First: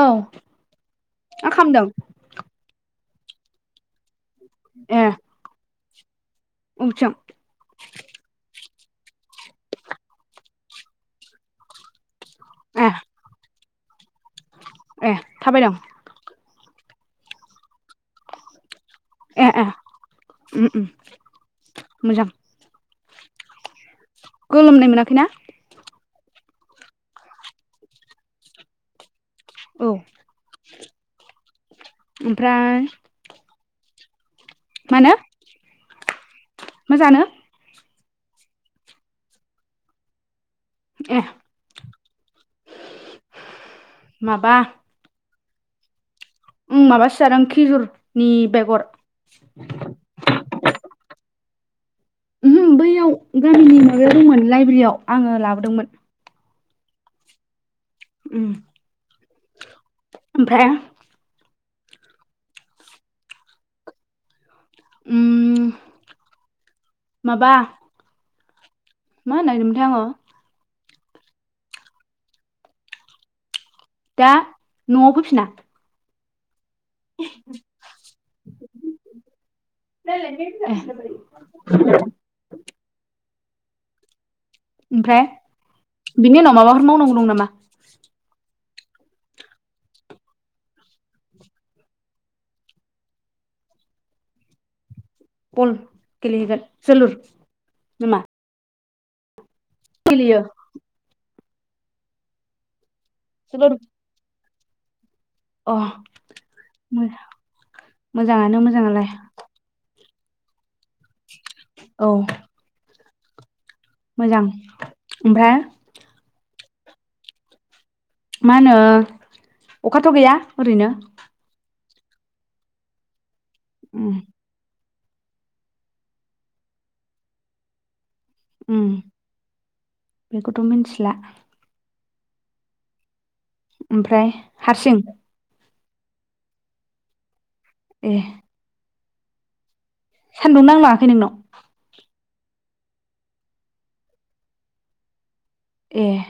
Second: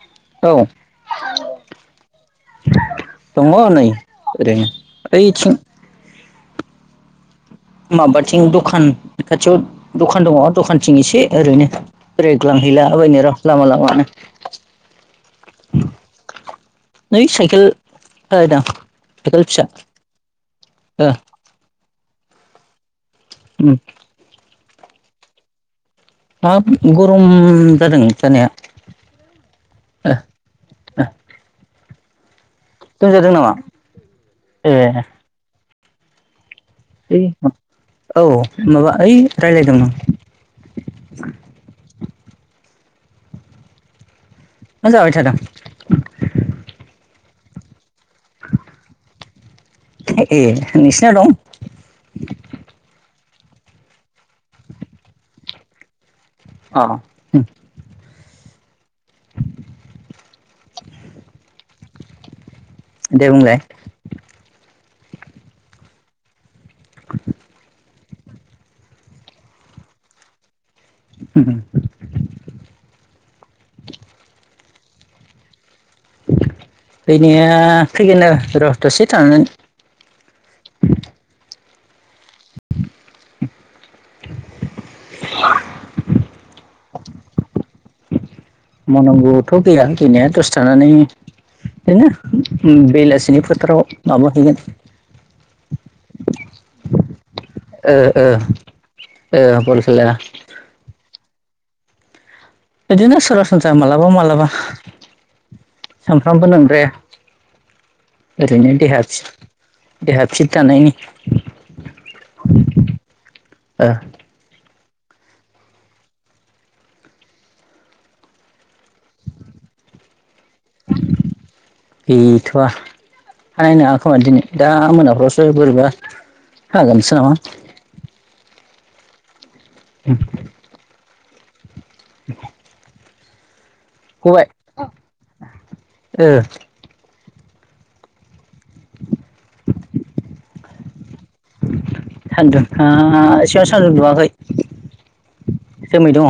औ औ मा खालामदों दङ नै ओरैनो ओइथिं उबिथिं माबाथिं दखान खाथियाव दखान दङ दखानथिं एसे ओरैनो ए बेरायग्लांहैला बायनो र' लामा लामानो ए थाबायदों नै साइकेल सालायदां ए ए फिसा ओम ओम ओ मोजां उम। गोलोमनाय मोनाखै ना? हाब गरम जादों जानाया आ आ। उम। गय जादों नामा? मा ए। होनो मा जानो? ओइ औ माबा ओइ रायलायदोंमोन आं। एह। माबा मा जाबाय थादों? उम माबासो जादों खिजुरनि बेगर। खोना दं? उमहो बैयाव गामिनि माबायाव दंमोन लाइब्रेरियाव आङो लाबोदोंमोन। अ। उम। ओमफाय दे बुंलाय। उम माबा मा होननो नागिरदोंमोनथाय आङो [unintelligible] दा न'वाव फैफिना? फैनाया फैगोन आरो र' दसे ए थानानै ओमफ्राय बिनि उनाव माबाफोर मावनांगौ दं नामा? मावनांगौथ' गैयानो गैनाया दसे थानानै ओरैनो बेलासिनि फोथाराव माबा हैैगोन बल गेले हैगोन जोलुर ओ ओ नामा? ओ बल खेला गेलेयो बिदिनो सरासनस्रा जोलुर मालाबा मालाबा अ सानफ्रामबो नोंद्राया मोजाङानो ओरैनो देहा मोजाङालाय थि देहा फिट थानायनि औ। ओ मोजां ओमफ्राय मा होनो अखाथ' गैया ओरैनो? गैथ'वा हानाय नोङा उम खोमा दिनै। दा मोनाफ्रावसो बोरैबा हागोनसो नामा? उम बेखौथ' मिनथिला। ओमफ्राय गबाय हारसिं? ओ। ए। सानदुं नांलाङाखै नोंनाव? सान्दुङा एसेबां सान्दुं दुङाखै। ए जोमै दङ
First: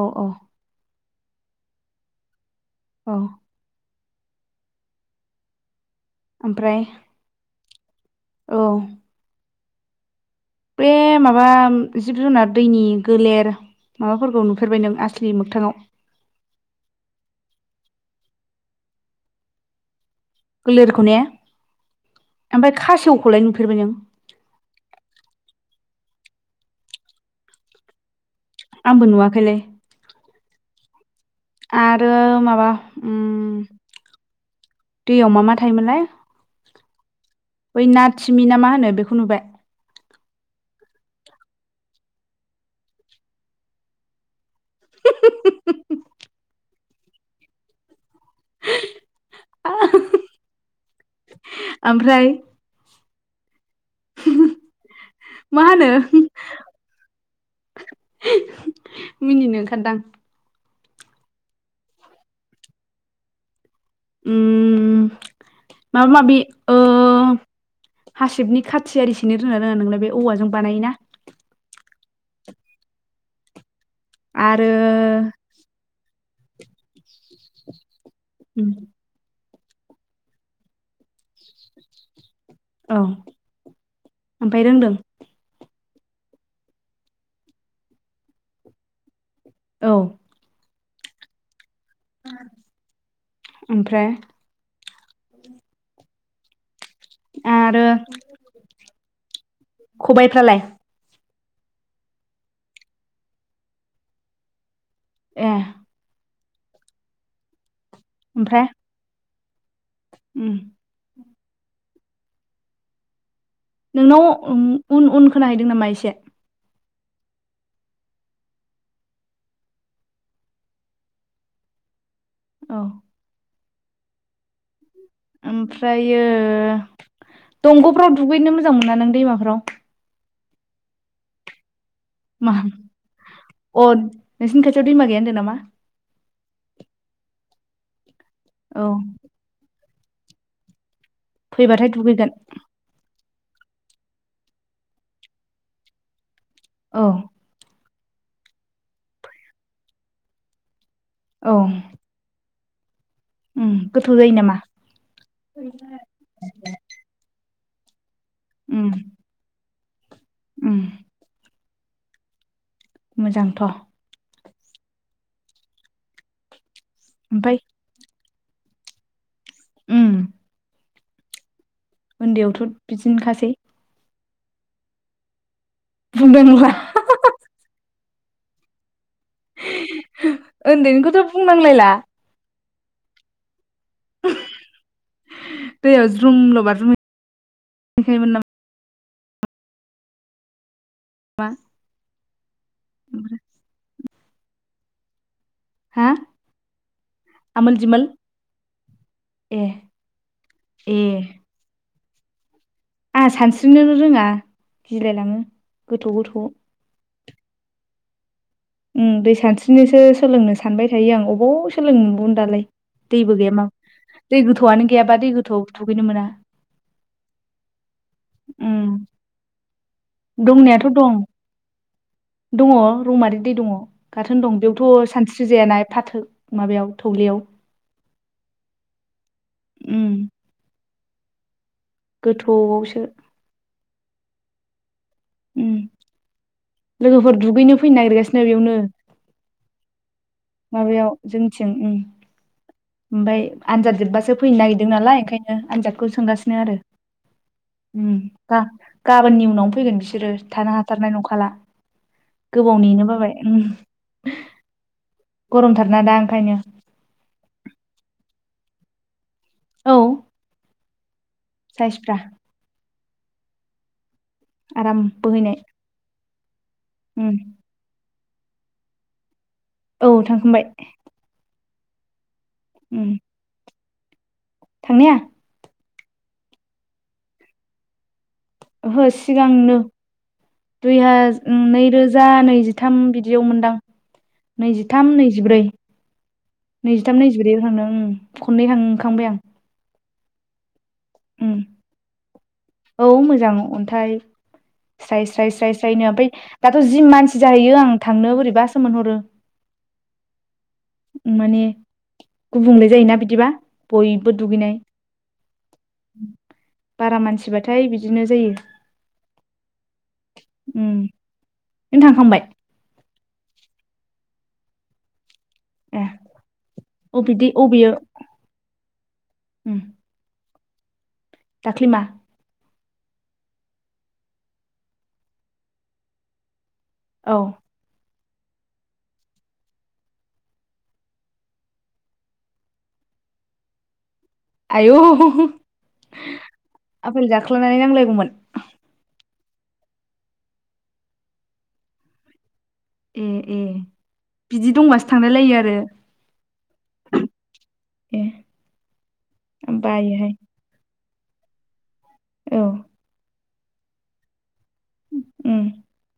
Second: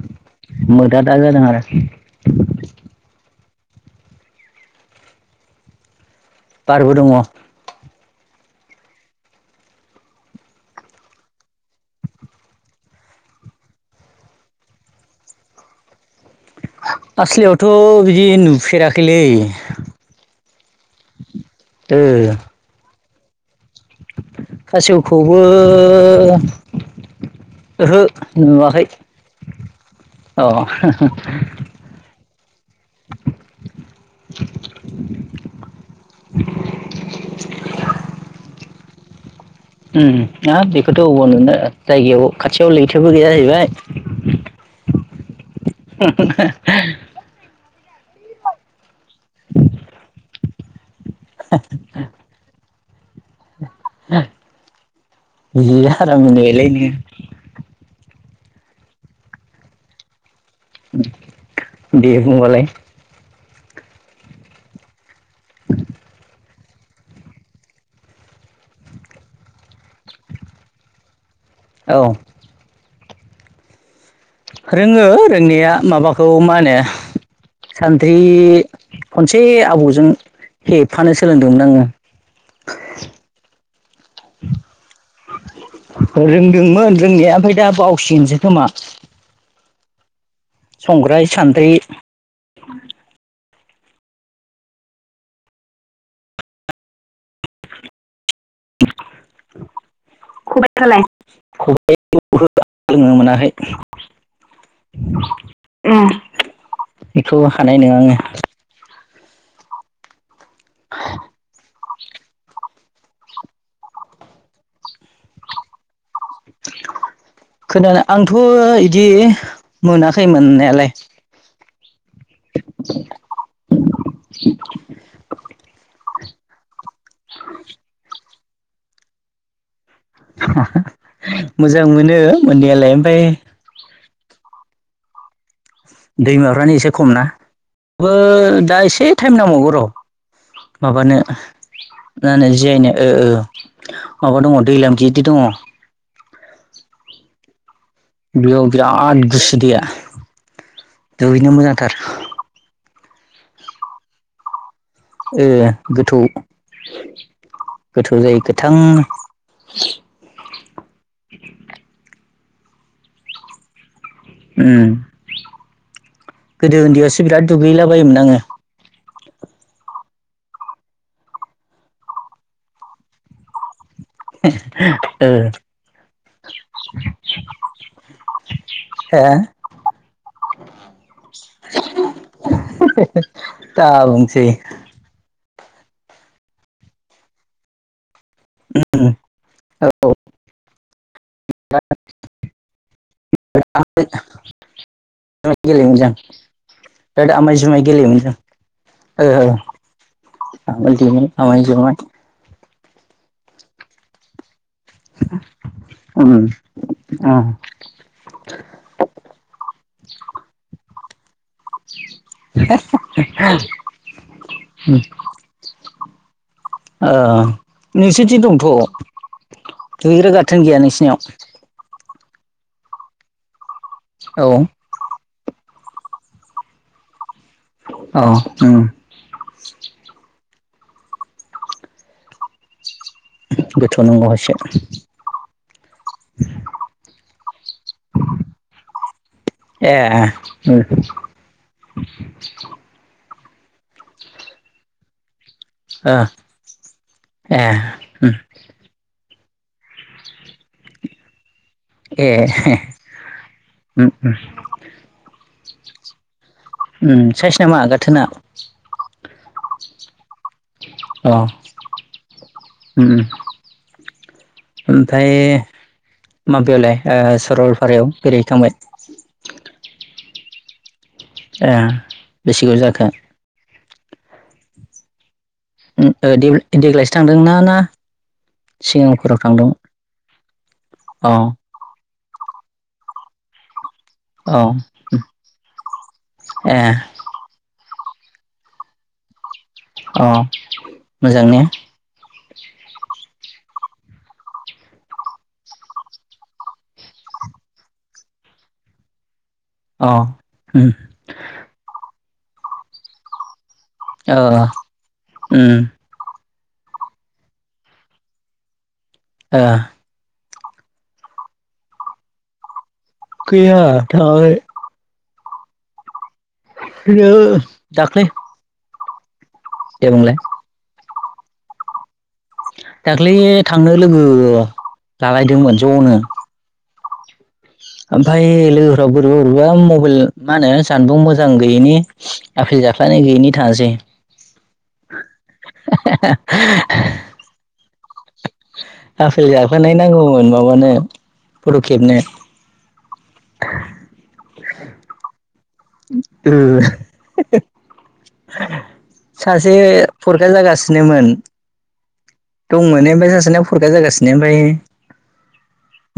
औ औ। दा दा जादों आरो अ। ओमफ्राय बारबो दङ'। औ। बे माबा जिब जुनार दैनि गोलेर माबाफोरखौ नुफेरबाय नों आसलि मोखथाङाव। आसलियावथ' बिदि नुफेराखैलै। गोलोरखौ ने ओ ओमफफ्राय खासेवखौलाय न? खासेवखौबो ओहो। नुवाखै आंबो नुवाखैलै। अ। आरो माबा उ दैयाव मा मा थायोमोनलाय बै नाथिमि ना मा होनो बेखौ नुबाय हाब बेखौथ' अबाव नुो जायगायाव खाथियाव लैथोबो गैया जाहैबाय आ [unintelligible] मा बि होनो आरोनि बेलायनो मिनिनो ओंखारदां बे बुंगालाय। उ माबा माबि ओ हासिबनि खाथिआरि जिरनो रोङना रोङा नोंलाय बे औवाजों बानायोना। औ आरो रोङो रोंनाया माबा मा होनो सानद्रि उम ए आबौजों हेबफानो सोलोंदोंमोन आङो औ ओमफ्राय रोंदों रोंदोंमोन रोंनाया ओमफ्राय दा बावसिगोनसो खोमा औ संग्राय सान्द्रि ओमफ्राय आरो खबायफ्रालाय खबायखौलाय खबाय लोनो मोनाहै ए बेखौ हानाय नङा आङो ओमफ्राय उम। [unintelligible] नोंनाव उन उन खोनाहैदों नामा एसे खोनानो आंथ' बिदि मोनाखै मोननायालाय। औ [inaudible] ओमफ्रायो मोजां मोनो मा मोननायालाय ओमफ्राय अ नोंसिनि खाथियाव दैमा गैया होनदों नामा दैमाफ्रानो औ माबानो फैबाथाय दुगैगोन होनो जियायनो ओ ओ माबा दङ दैलाम गिदिर दङ औ। बेयाव बिराद गुसु दैया दुगैनो औ मोजांथार। उम गोथौ जायो नामा ओ गोथौ गोथौ जायो गोथां उम उम। मोजांथ'। उम गोदो उन्दैयावसो बिराद ओमफाय दुगैलाबायोमोन आङो उम उन्दैयावथ बिदिनो खासै ओ बुंनांला [inaudible] उन्दैनिखोथ बुंनांलायला दा बुंसै दैयाव ज्रुमल बारजुम हैखायोमोन नामा? उम औ मा [unintelligible] बेराथ गेलेयोमोन जों बेराथ आमाय आमोल जुमाय दिमोल गेलेयोमोन जों ए ओ ए इदिनो आमाय जुमाय आंहा सानस्रिनो रोङा गिलायलाङो गोथौ उम गोथौवाव उम उम दै सानस्रिनोसो सोलोंनो सानबाय थायो आं अ अबाव सोलोंनो मोनबावनो दालाय दैबो गैया माबो दै गोथौवानो गैयाबा दै गोथौवाव दु गैनो मोना ओ नोंसोरनिथिं दंथ उम दुगैग्रा गाथोन गैया दंनायाथ' दं नोंसिनियाव दङ रौमारि दै दङ गाथोन‌दै‌ औ दं बेयावथ सानस्रि स्रिजाया ना एबा थौ माबायाव थौलेयाव औ ओं गोथौवाव‌ सो गोथौ नांगौ एसे उम लोगोफोर दुगैनो फैनो नागिरगासिनो बेयावनो ए उम माबायाव ओमफाय आनजाद जोबबासो फैनो नागिरदों नालाय ओंखाय नों आनजादखौ ओ सोंगासिनो आरो ए उम गा-गा बोननि उनावनो फैगोन बिसोरो थानो हाथारनाय नंखाला ए गोबाव नेनो बाबाय उम गरमथारना दा ओंखायनो उम साइस नामा गाथोना? औ अ साइसफ्रा उम उम आराम ओमफ्राय बोहैनाय माबायावलाय उम ओ सरलपारायाव बेरायहैखांबाय? औ थांखांबाय ए बेसे गोबाव उम जाखो? थांनाया उम ओ देग्लायसो थांदों ना ना ओहो सिगांफोराव थांदों सिगांनो दुइ हा अ नै रो जा नैजिथाम बिदियाव मोनदां औ नैजिथाम नैजिब्रै ए नैजिथाम नैजिब्रैयाव थांदों उम खननै थांखांबाय आं अ मोजां उम ने औ मोजां अन्थाइ स्राय स्राय स्राय स्रायनो ओमफ्राय दाथ जि मानसि जाहैयो आं थांनो बोरैबा सो मोनहरो अ उम माने गुबुंले जायोना बिदिबा बयबो ओ दुगैनाय उम बारा मानसिबाथाय बिदिनो जायो ओ उम, नों थांखांबाय? गैया थांङाखै। ए गैया, अबेदि अबेयो दाख्लै दे बुंलाय दाख्लि मा? दाख्लै थांनो लोगो लालायदोंमोन ज'नो। औ। ओमफ्राय लोगोफोरा बोरैबा बोरैबा मबाइल मा होनो जानबुं मोजां गैयिनि आफ जाफ्लानाय गैयिनि थांङासै आयौ आफाल जाख्ल'नाय नांलायगौमोन आफेल जाखोनाय नांगौमोन माबानो फट' खेबनो ए ए बिदि दंबासो थांलाय लायो आरो ओ [unintelligible] ए सासे आं बायोहाय फरखा जागासिनोमोन औ दंमोननो ओमफफ्राय सासेना फरखा जागासिनो ओमफ्राय उम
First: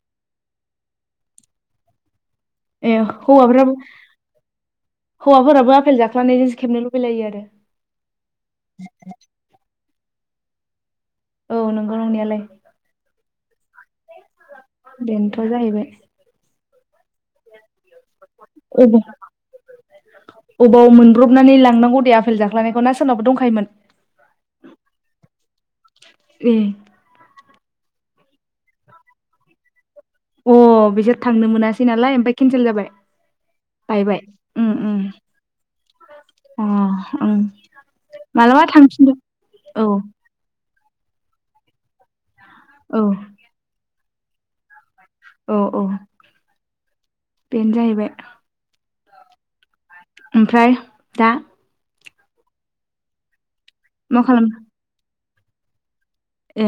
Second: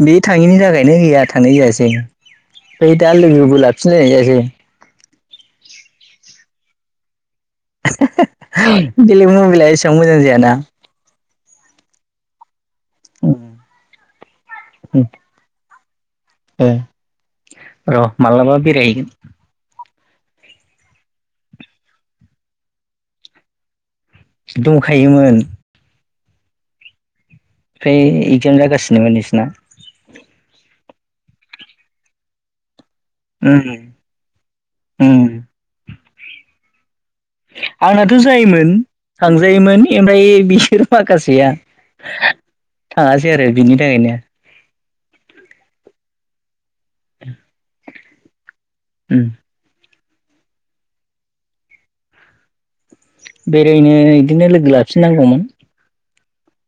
बे थाङैनि थाखायनो गैया थानाय जायासै ए ओमफ्राय दा लोगोबो हौवाफोराबो लाफिनलायनाय जायासै हौवाफोराबो आफेल जाख्ल'नायजोंसो खेबनो लुबैलायो आरो [unintelligible] बेलेग मबाइला एसेबां मोजां जायाना औ नोंगौ नंनायालाय [unintelligible] बेनोथ' जाहैबाय। [unintelligible] र' माब्लाबा अबाव बेरायहैगोन अबाव मोनब्रबनानै लांनांगौ दे आफेल जाख्लनायखौ ना सोरनावबा दंखायोमोन दंखायोमोन ए ओमफ्राय एगजाम जागासिनोमोन बिसिना अ बिसोर थांनो मोनासै नालाय ओमफ्राय केनसेल जाबाय उम बाय बाय उम उम अ ओं आंनाथ' मालाबा जायोमोन थांफिनदो औ थांजायोमोन ओमफ्राय बिसोर माखासेया औ थाङासै आरो बिनि थाखायनो औ औ बेनो जाहैबाय उम ओमफ्राय दा? बेरायनो मा खालाम इदिनो लोगो लाफिननांगौमोन। ए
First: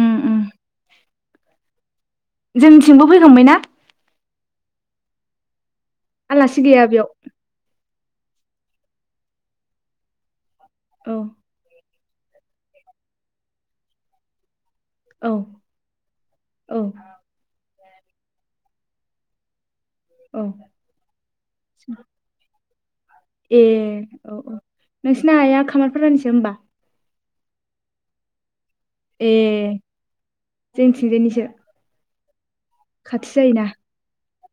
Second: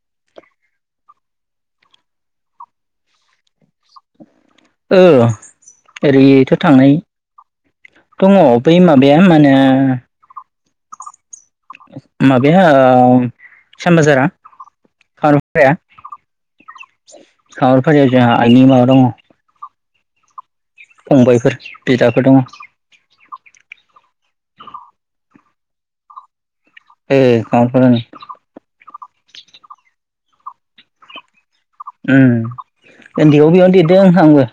उम उम। जोंनिथिंबो फैखांबाय ना? ओ ओरैयैथ' आलासि गैया थांनाय। बेयाव दङ, बै माबाया मा होनो औ माबाया ओ साम बाजारा औ [unintelligible] औ [unintelligible] जोंहा आइनि माबा दङ' औ फंबायफोर, बिदाफोर दङ। ए औ औ नोंसिना आया खामारफारानिसो होमबा? ए खामारफारानि ए जोंनिथिंजायनिसो। उम ओन्दैआव बेयावनो देरदों आंबो।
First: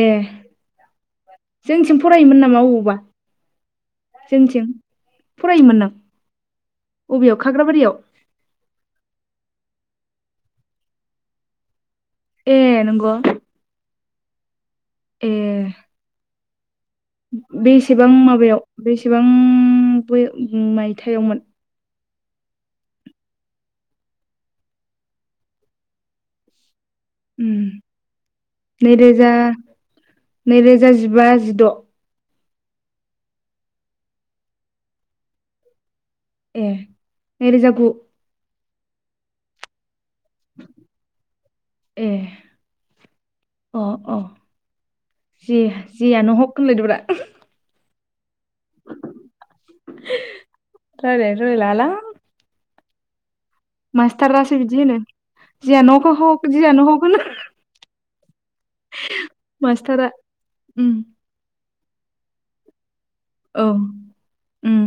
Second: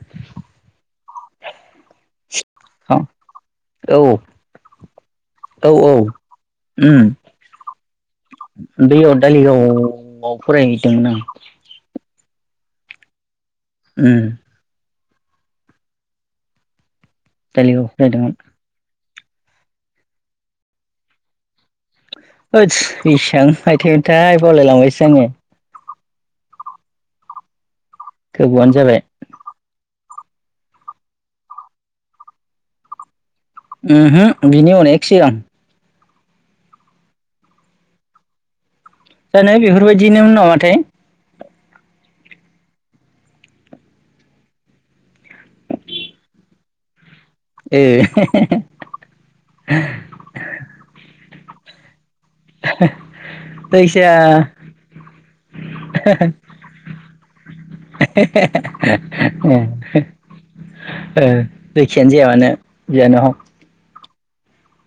ए जोंनिथिं फरायोमोन नामा बबावबा? औ जोंनिथिं औ औ उम अबेयाव खाग्राबारियाव दैअ दालिगावआव फरायहैदोंमोन आं। ए नंगौ उम ए दालिगाव बेसेबां फरायदोंमोन माबायाव बेसेबां बे मायथायावमोन? होदस बेसेबां मायथाइमोनथाय बावलायलांबायसो आङो। उम गोबावानो जाबाय नैरोजा नैरोजा जिबा, जिद' उमहु बिनि अनेख सिगां। ए नै रोजा गु जानो बेफोरबायदिनोमोन नामाथाय। ए अ अ जे-जेयानोहक होनलायदोब्रा ए रायलायनो रोंलायलाङालां। [inaudible] जायखिया मास्तारासो बिदि होनो, जियानो हक जियानो हक ए ओ मास्टारा जेखियानो उम जाया मानो, जियानो औ हक उम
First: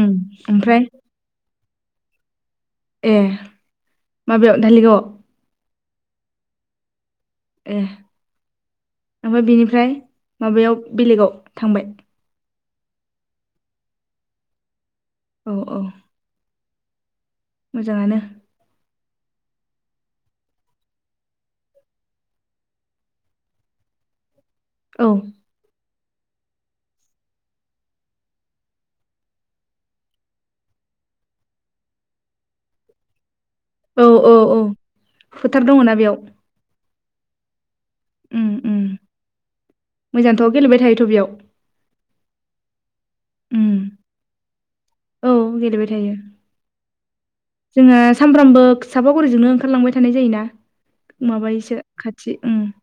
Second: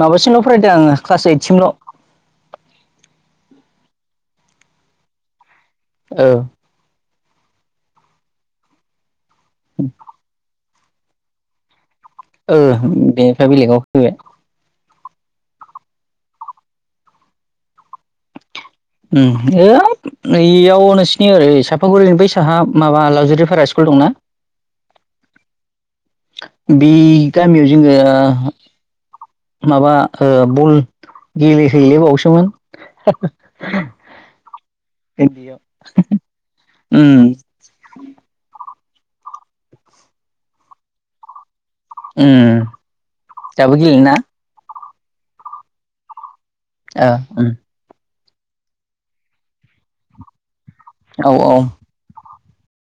उम माबासिमल' फरायदों ओमफ्राय आङो क्लास ओइद सिमल'। ए माबायाव धालिगाव? औ ए ओमफाय बेनिफ्राय माबायाव बेलेगाव थांबाय? ओ बेनिफ्राय बेलेगाव फैबाय। औ औ मोजाङानो उम होइद नै एयाव नोंसिनि ओरै सापागुरिनि बै साहा माबा लावजारि भारा स्कुल दंना औ बे गामियाव जोङो माबा बल गेलेहैलाय बावोसोमोन औ औ औ उन्दैआव फोथार दङना ओम ओम ओम मोजांथ' गेलेबाय थायोथ' बेयाव उम उम दाबो गेलेयोना औ गेलेबाय थायो। ओ ओम जोंहा सामफ्रामबो साफागुरिजोंनो ओंखारलांबाय थानाय जायोना औ औ माबायोसो खाथि उम